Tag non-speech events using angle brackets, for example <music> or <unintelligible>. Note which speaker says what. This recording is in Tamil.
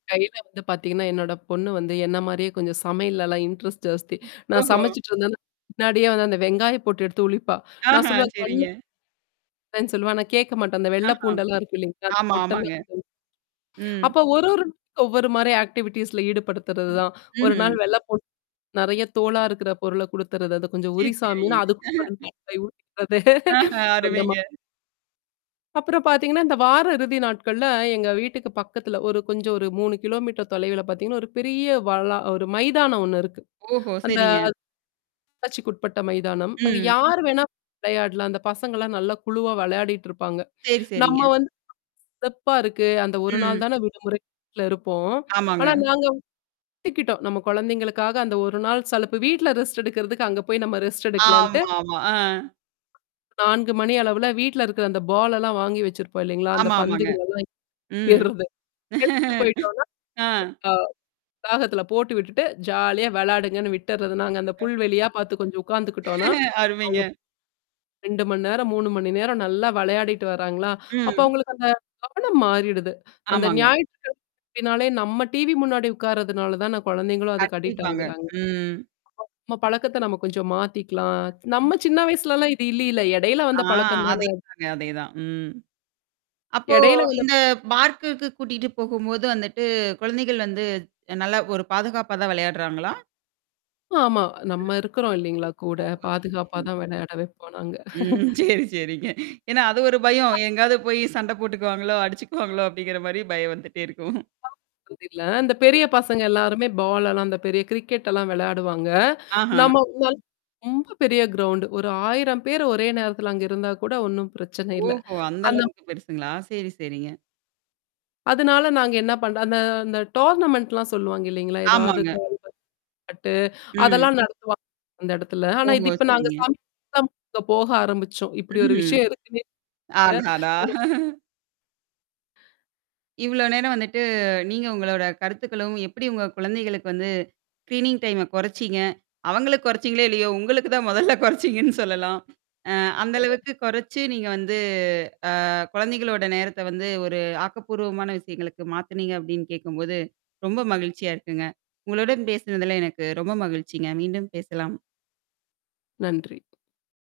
Speaker 1: கையில வந்து பார்த்தீங்கன்னா, என்னோட பொண்ணு வந்து என்னமாரியே கொஞ்சம் சமையல்லல்லாம் இன்ட்ரெஸ்ட் ஜாஸ்தி. நான்
Speaker 2: ஓஹோ!
Speaker 1: சமைச்சுட்டு இருந்தேன்னா. பின்னாடியே வந்து அந்த வெங்காய போட்டு எடுத்து உரிப்பா. நான்
Speaker 2: ஆஹா,
Speaker 1: சொல்லுவேன் கண்ணு
Speaker 2: சரிங்க.
Speaker 1: <unintelligible> சொல்லுவேன். நான் கேட்க மாட்டா! அந்த வெள்ளை
Speaker 2: ஆஹா.
Speaker 1: பூண்டெல்லாம் இருக்கும் இல்லேங்களா! அந்த
Speaker 2: ஆமா,
Speaker 1: பொட்டல்லாம்
Speaker 2: ஆமாங்க. ம்.
Speaker 1: அப்ப ஒரு ஒரு ஒவ்வொருமாரி ஆக்டிவிட்டீஸ்ல ஈடுபடுத்துறது தான். 1 நாள்
Speaker 2: ம்ஹ்ம்.
Speaker 1: வெள்ள பூ நெறைய தோளா இருக்கிற பொருள குடுத்துறது. அது கொஞ்சம் உரி
Speaker 2: <unintelligible>
Speaker 1: சாமின்னு
Speaker 2: <chuckles>
Speaker 1: <unintelligible>
Speaker 2: ஆஹ,
Speaker 1: <laughs> அந்த மா
Speaker 2: அருமைங்க.
Speaker 1: அப்புறம் பார்த்தீங்கன்னா, இந்த வார இறுதி நாட்கள்ல எங்க வீட்டுக்கு பக்கத்துல ஒரு கொஞ்சம் ஒரு 3 கிலோமீட்டர் தொலைவுல பார்த்தீங்கன்னா, ஒரு பெரிய வளா ஒரு மைதானம் ஒன்னு இருக்கு.
Speaker 2: ஓஹோ!
Speaker 1: அந்த
Speaker 2: சரிங்க.
Speaker 1: <unintelligible> உட்பட்ட மைதானம். அங்க
Speaker 2: ம்.
Speaker 1: யார் வேணாம் <unintelligible> விளையாட்லாம். அந்த பசங்கலாம் நல்ல குழுவா விளையாடிட்டு இருப்பாங்க.
Speaker 2: சரி,
Speaker 1: நம்ம
Speaker 2: சரிங்க.
Speaker 1: வந்து <unintelligible> சிறப்பா இருக்கு. அந்த 1
Speaker 2: ம்.
Speaker 1: நாள் தானே விடுமுறையில இருப்போம்.
Speaker 2: ஆமாங்க.
Speaker 1: ஆனா நாங்க <unintelligible> எடுத்துக்கிட்டோம். நம்ம குழந்தைங்களுக்காக அந்த 1 நாள் சலிப்பு வீட்ல ரெஸ்ட் எடுக்கிறதுக்கு அங்க போய் நம்ம ரெஸ்ட் எடுக்கலான்ட்டு.
Speaker 2: ஆமா, ஆமா. ஆ.
Speaker 1: 4 மணி அளவுல வீட்ல இருக்கிற அந்த பால் எல்லாம் வாங்கி வச்சிருப்போம் இல்லேங்களா! அந்த
Speaker 2: ஆமா, ஆமாங்க.
Speaker 1: பந்துகள
Speaker 2: ம்.
Speaker 1: எல்லாம் <unintelligible> எடுத்துட்டு
Speaker 2: <chuckles>
Speaker 1: போயிட்டோனா,
Speaker 2: ஆ.
Speaker 1: அ வளாகத்தில போட்டு விட்டுட்டு ஜாலியா விளையாடுங்கன்னு விட்டுர்றது. நாங்க அந்த
Speaker 2: <unintelligible>
Speaker 1: புல் வெளியா பார்த்து கொஞ்சம் உட்காந்துக்கிட்டோன்னா.
Speaker 2: <chuckles> அருமைங்க.
Speaker 1: அவுங்க 2 மணி நேரம், 3 மணி நேரம் நல்லா விளையாடிட்டு வராங்களா! அப்ப
Speaker 2: ம்.
Speaker 1: அவுங்களுக்கு அந்த கவனம் மாறிடுது. அந்த
Speaker 2: ஆமாங்க.
Speaker 1: ஞாயிற்றுக்கிழமை அப்பிடினாலே நம்ம டிவி முன்னாடி உட்கார்றதுனால தான, குழந்தைங்களும் அதுக்கு அடிக்ட்
Speaker 2: கண்டிப்பாங்க.
Speaker 1: ஆகுறாங்க. <unintelligible>
Speaker 2: ம்.
Speaker 1: நம்ம பழக்கத்த நம்ம கொஞ்சம் மாத்திக்கலாம்.
Speaker 2: ம்.
Speaker 1: நம்ம சின்ன வயசுலலாம் இது இல்லையில. இடையில
Speaker 2: ஆ
Speaker 1: வந்த பழக்கம் தானே அ
Speaker 2: அதேதாங்க அதேதான். ம். அப்போ
Speaker 1: இடையில வந்த
Speaker 2: இந்த பார்க்குக்கு கூட்டிட்டு போகும்போது வந்துட்டு குழந்தைகள் வந்து நல்லா ஒரு பாதுகாப்பா தான் விளையாடுறாங்களா?
Speaker 1: ஆமா.
Speaker 2: ம்.
Speaker 1: நம்ம இருக்கிறோம் இல்லேங்களா! கூட பாதுகாப்பா
Speaker 2: <unintelligible>
Speaker 1: தான் விளையாட வப்போம் நாங்க.
Speaker 2: ம்.
Speaker 1: <chuckles>
Speaker 2: சரி, சரிங்க. ஏன்னா அது ஒரு பயம்.
Speaker 1: <unintelligible>
Speaker 2: எங்காவது போய் சண்டை போட்டுக்குவாங்களோ! அடிச்சுக்குவாங்களோ! அப்பிடிங்கிறமாரி பயம் வந்துட்டே இருக்கும்.
Speaker 1: <unintelligible> இந்த பெரிய
Speaker 2: ம்.
Speaker 1: பசங்க எல்லாருமே பால் எல்லாம் அந்த பெரிய கிரிக்கெட எல்லாம் விளையாடுவாங்க.
Speaker 2: ஆஹா!
Speaker 1: நம்ம <unintelligible> ரொம்ப பெரிய கிரௌவுன்டு ஒரு 1000 பேர் ஒரே நேரத்தல அங்க இருந்தா கூட ஒன்னும் பிரச்சனை இல்ல.
Speaker 2: ஓஹோ! அந்த
Speaker 1: அந்த
Speaker 2: அளவுக்கு பெருசுங்களா? சரி, சரிங்க.
Speaker 1: அதனால நாங்க என்ன பண்ற அந்த அந்த டோர்னமெண்ட்லாம் சொல்லுவாங்க இல்லேங்களா! ஏதாவது
Speaker 2: ஆமாங்க.
Speaker 1: கால்பந்து <unintelligible>
Speaker 2: ம்.
Speaker 1: அதெல்லாம் நடத்துவாங்க. அந்த இடத்துல. ஆனா, இது
Speaker 2: ஓஹோ!
Speaker 1: இப்ப நாங்க
Speaker 2: சரிங்க.
Speaker 1: சாமி <unintelligible> போக ஆரம்பிச்சோம். இப்பிடி ஒரு
Speaker 2: ம்ஹ்ம்.
Speaker 1: விஷயம் இருக்குன்னே
Speaker 2: அடாடா!
Speaker 1: <unintelligible>
Speaker 2: இவ்ளோ நேரம் வந்துட்டு நீங்க உங்களோட கருத்துக்களும் எப்பிடி உங்க குழந்தைகளுக்கு வந்து ஸ்கிரீனிங் டைம குறைச்சீங்க. அவுங்களுக்கு குறைச்சீங்களே இல்லையோ! உங்களுக்கு தான் மொதல்ல குறைச்சீங்கன்னு சொல்லலாம். அ அந்த
Speaker 1: <unintelligible>
Speaker 2: அளவுக்கு கொறைச்சு நீங்க வந்து அ குழந்தைகளோட நேரத்த வந்து ஒரு ஆக்கப்பூர்வமான விஷயங்களுக்கு மாத்துனீங்க அப்பிடின்னு கேட்கும்போது ரொம்ப மகிழ்ச்சியா இருக்குங்க. உங்களுடன் பேசினதுல எனக்கு ரொம்ப மகிழ்ச்சிங்க. மீண்டும் பேசலாம்.
Speaker 1: நன்றி.